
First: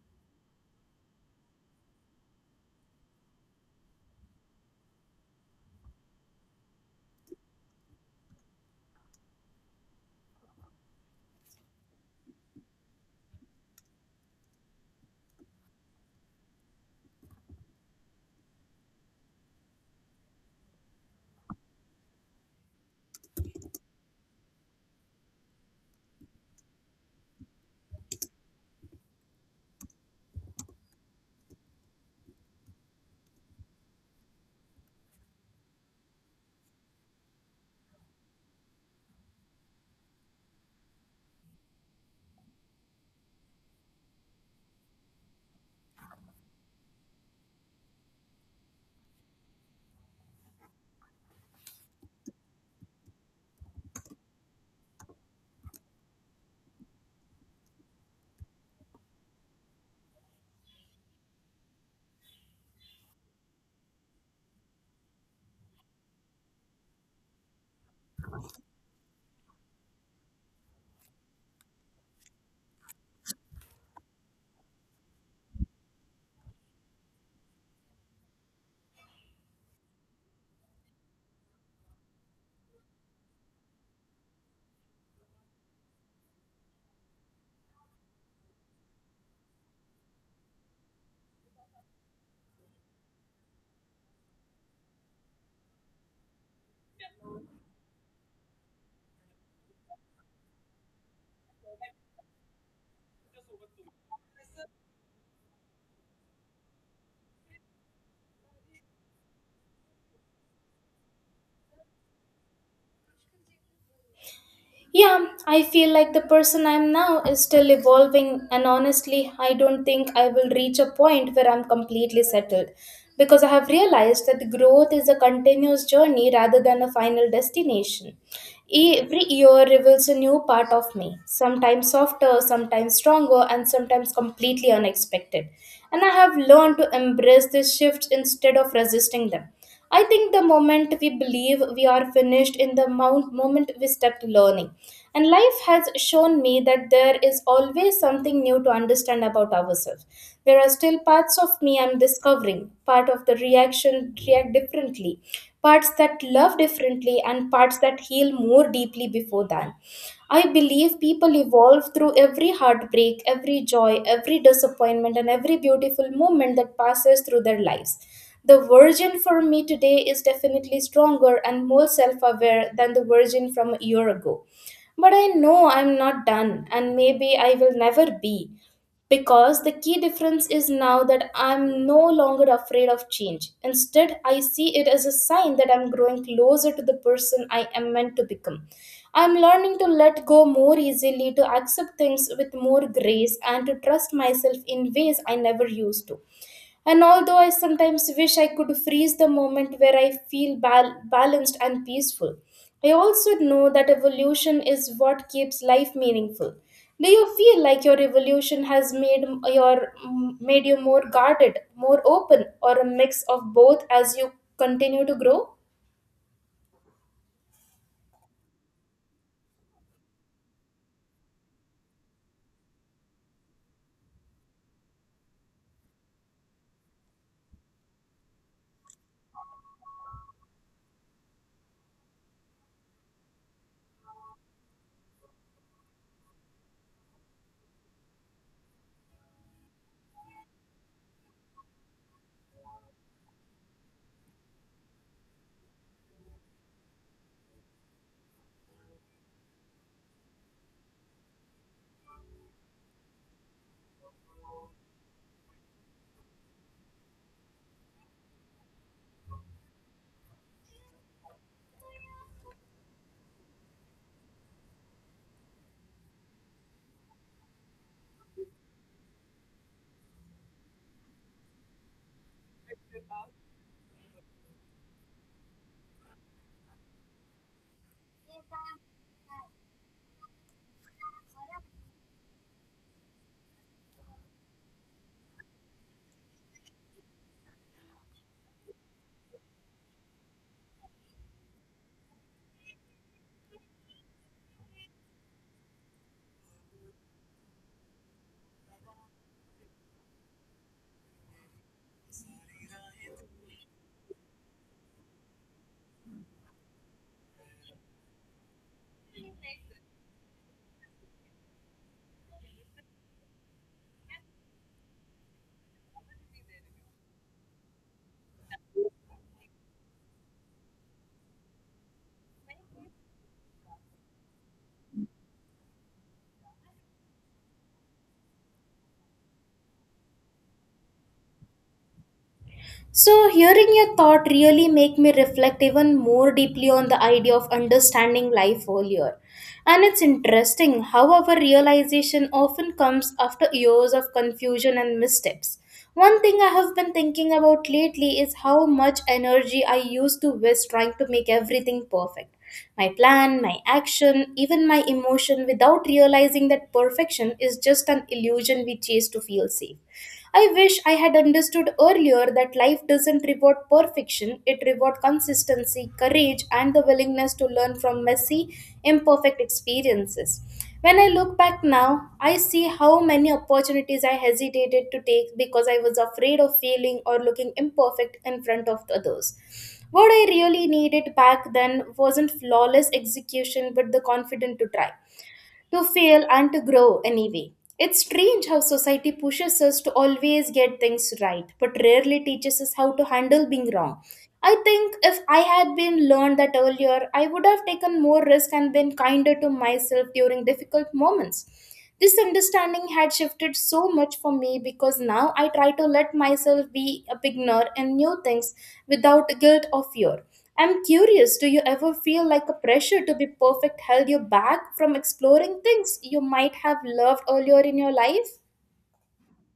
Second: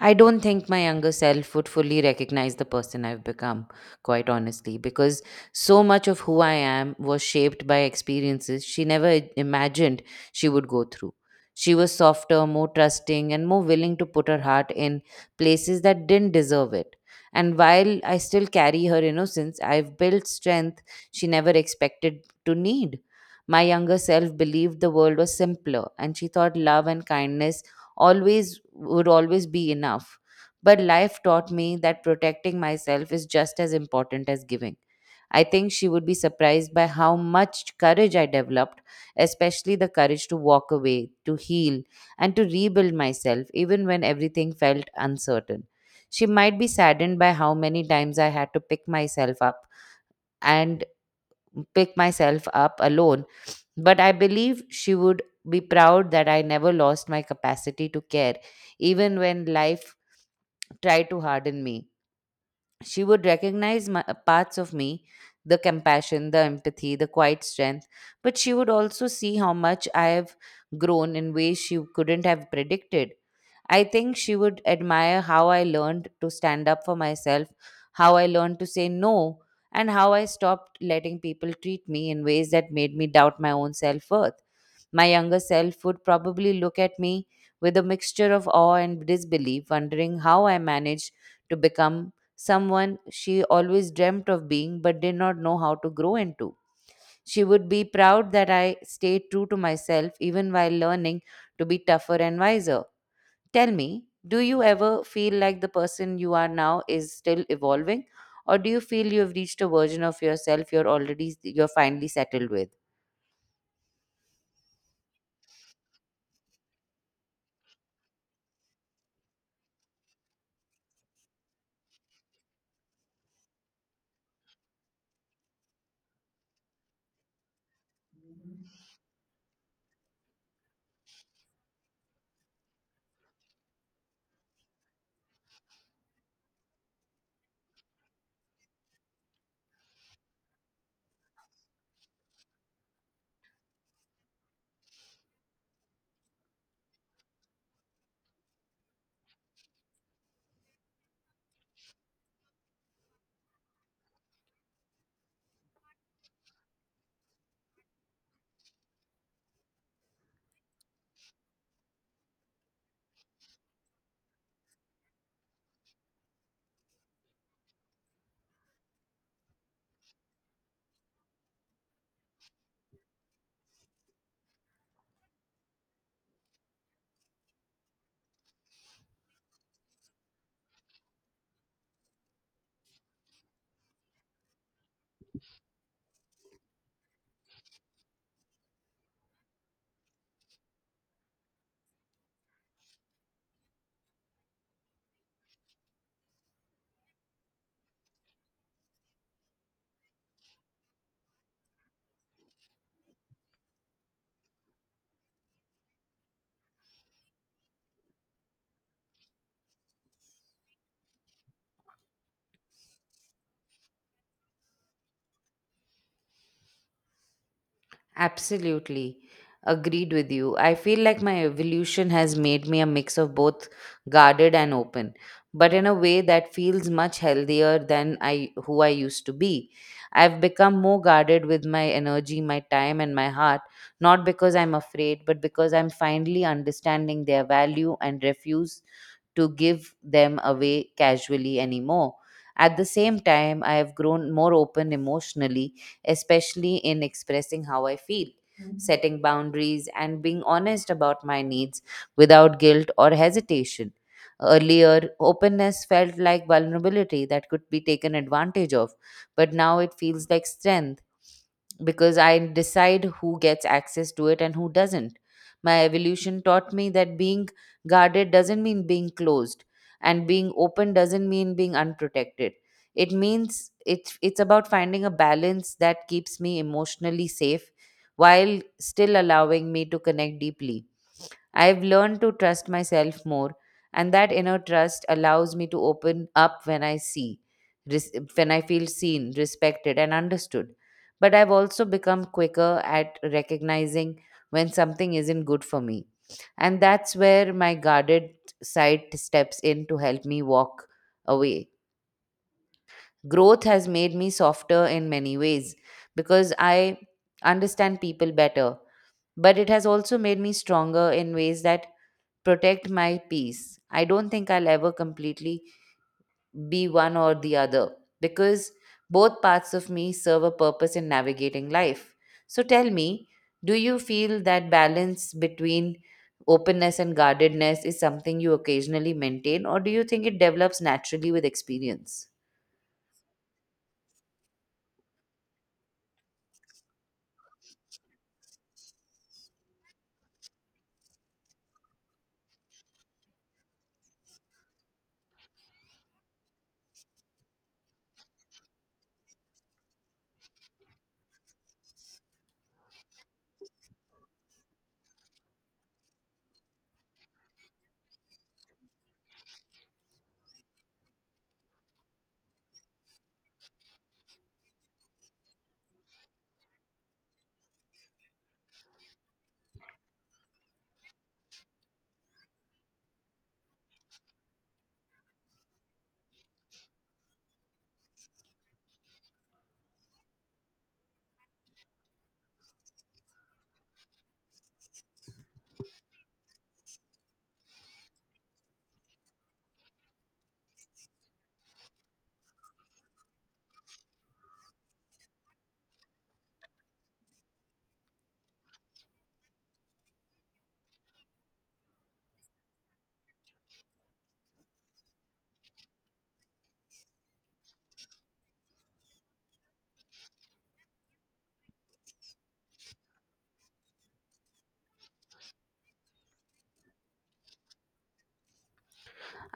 B: I don't think my younger self would fully recognize the person I've become, quite honestly, because so much of who I am was shaped by experiences she never imagined she would go through. She was softer, more trusting, and more willing to put her heart in places that didn't deserve it. And while I still carry her innocence, I've built strength she never expected to need. My younger self believed the world was simpler, and she thought love and kindness always would always be enough. But life taught me that protecting myself is just as important as giving. I think she would be surprised by how much courage I developed, especially the courage to walk away, to heal, and to rebuild myself, even when everything felt uncertain. She might be saddened by how many times I had to and pick myself up alone, but I believe she would be proud that I never lost my capacity to care, even when life tried to harden me. She would recognize my parts of me, the compassion, the empathy, the quiet strength, but she would also see how much I have grown in ways she couldn't have predicted. I think she would admire how I learned to stand up for myself, how I learned to say no, and how I stopped letting people treat me in ways that made me doubt my own self worth. My younger self would probably look at me with a mixture of awe and disbelief, wondering how I managed to become someone she always dreamt of being but did not know how to grow into. She would be proud that I stayed true to myself even while learning to be tougher and wiser. Tell me, do you ever feel like the person you are now is still evolving, or do you feel you have reached a version of yourself you're finally settled with?
A: Yeah, I feel like the person I am now is still evolving, and honestly, I don't think I will reach a point where I'm completely settled because I have realized that growth is a continuous journey rather than a final destination. Every year reveals a new part of me, sometimes softer, sometimes stronger, and sometimes completely unexpected. And I have learned to embrace these shifts instead of resisting them. I think the moment we believe we are finished in the moment we step to learning. And life has shown me that there is always something new to understand about ourselves. There are still parts of me I'm discovering, part of the reaction react differently, parts that love differently, and parts that heal more deeply before that. I believe people evolve through every heartbreak, every joy, every disappointment, and every beautiful moment that passes through their lives. The version for me today is definitely stronger and more self aware than the version from a year ago. But I know I'm not done, and maybe I will never be because the key difference is now that I'm no longer afraid of change. Instead, I see it as a sign that I'm growing closer to the person I am meant to become. I'm learning to let go more easily, to accept things with more grace, and to trust myself in ways I never used to. And although I sometimes wish I could freeze the moment where I feel balanced and peaceful, I also know that evolution is what keeps life meaningful. Do you feel like your evolution has made you more guarded, more open, or a mix of both as you continue to grow?
B: Absolutely. Agreed with you. I feel like my evolution has made me a mix of both guarded and open, but in a way that feels much healthier than I who I used to be. I've become more guarded with my energy, my time and my heart, not because I'm afraid, but because I'm finally understanding their value and refuse to give them away casually anymore. At the same time, I have grown more open emotionally, especially in expressing how I feel, Mhm, setting boundaries, and being honest about my needs without guilt or hesitation. Earlier, openness felt like vulnerability that could be taken advantage of, but now it feels like strength because I decide who gets access to it and who doesn't. My evolution taught me that being guarded doesn't mean being closed, and being open doesn't mean being unprotected. It means it's about finding a balance that keeps me emotionally safe while still allowing me to connect deeply. I've learned to trust myself more, and that inner trust allows me to open up when I feel seen, respected, and understood. But I've also become quicker at recognizing when something isn't good for me. And that's where my guarded side steps in to help me walk away. Growth has made me softer in many ways because I understand people better, but it has also made me stronger in ways that protect my peace. I don't think I'll ever completely be one or the other because both parts of me serve a purpose in navigating life. So tell me, do you feel that balance between openness and guardedness is something you occasionally maintain, or do you think it develops naturally with experience?
A: So, hearing your thought really make me reflect even more deeply on the idea of understanding life earlier. And it's interesting how our realization often comes after years of confusion and missteps. One thing I have been thinking about lately is how much energy I used to waste trying to make everything perfect. My plan, my action, even my emotion without realizing that perfection is just an illusion we chase to feel safe. I wish I had understood earlier that life doesn't reward perfection, it rewards consistency, courage, and the willingness to learn from messy, imperfect experiences. When I look back now, I see how many opportunities I hesitated to take because I was afraid of failing or looking imperfect in front of others. What I really needed back then wasn't flawless execution but the confidence to try, to fail, and to grow anyway. It's strange how society pushes us to always get things right, but rarely teaches us how to handle being wrong. I think if I had been learned that earlier, I would have taken more risk and been kinder to myself during difficult moments. This understanding had shifted so much for me because now I try to let myself be a beginner in new things without guilt or fear. I'm curious, do you ever feel like a pressure to be perfect held you back from exploring things you might have loved earlier in your life?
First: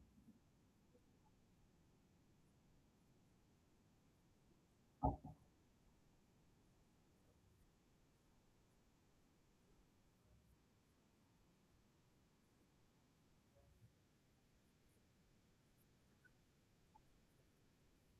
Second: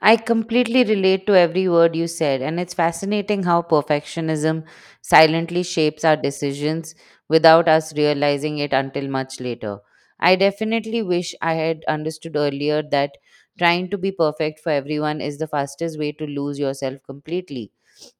B: I completely relate to every word you said, and it's fascinating how perfectionism silently shapes our decisions without us realizing it until much later. I definitely wish I had understood earlier that trying to be perfect for everyone is the fastest way to lose yourself completely.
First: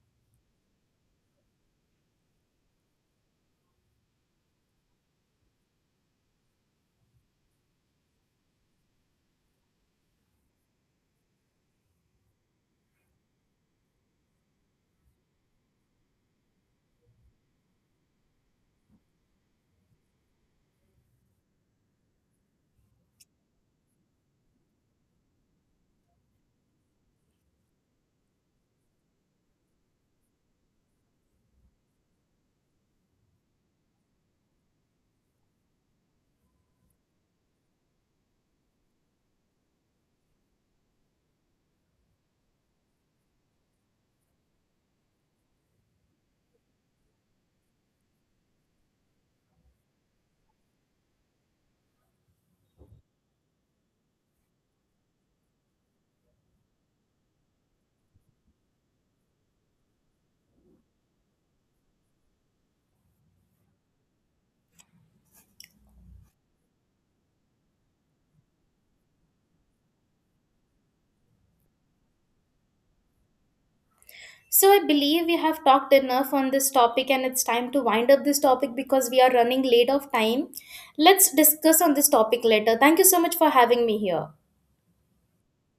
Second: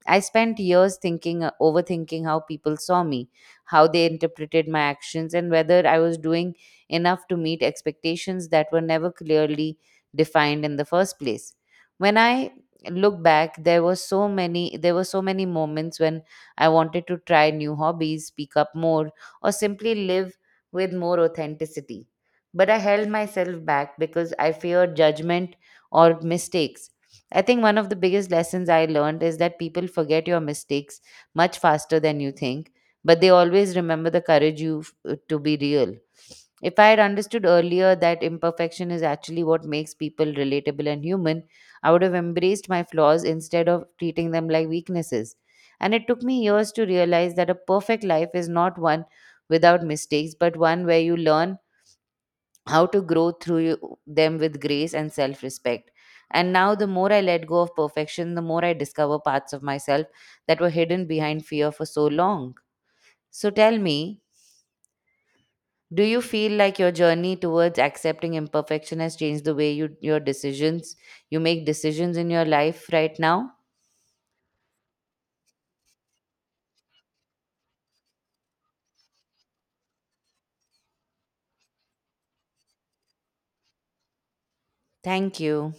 B: I spent years overthinking how people saw me, how they interpreted my actions, and whether I was doing enough to meet expectations that were never clearly defined in the first place. When I look back, there were so many moments when I wanted to try new hobbies, speak up more, or simply live with more authenticity. But I held myself back because I feared judgment or mistakes. I think one of the biggest lessons I learned is that people forget your mistakes much faster than you think, but they always remember the courage to be real. If I had understood earlier that imperfection is actually what makes people relatable and human, I would have embraced my flaws instead of treating them like weaknesses. And it took me years to realize that a perfect life is not one without mistakes, but one where you learn how to grow through them with grace and self respect. And now, the more I let go of perfection, the more I discover parts of myself that were hidden behind fear for so long. So, tell me, do you feel like your journey towards accepting imperfection has changed your decisions, you make decisions in your life right now?
A: So I believe we have talked enough on this topic and it's time to wind up this topic because we are running late of time. Let's discuss on this topic later. Thank you so much for having me here.
B: Thank you.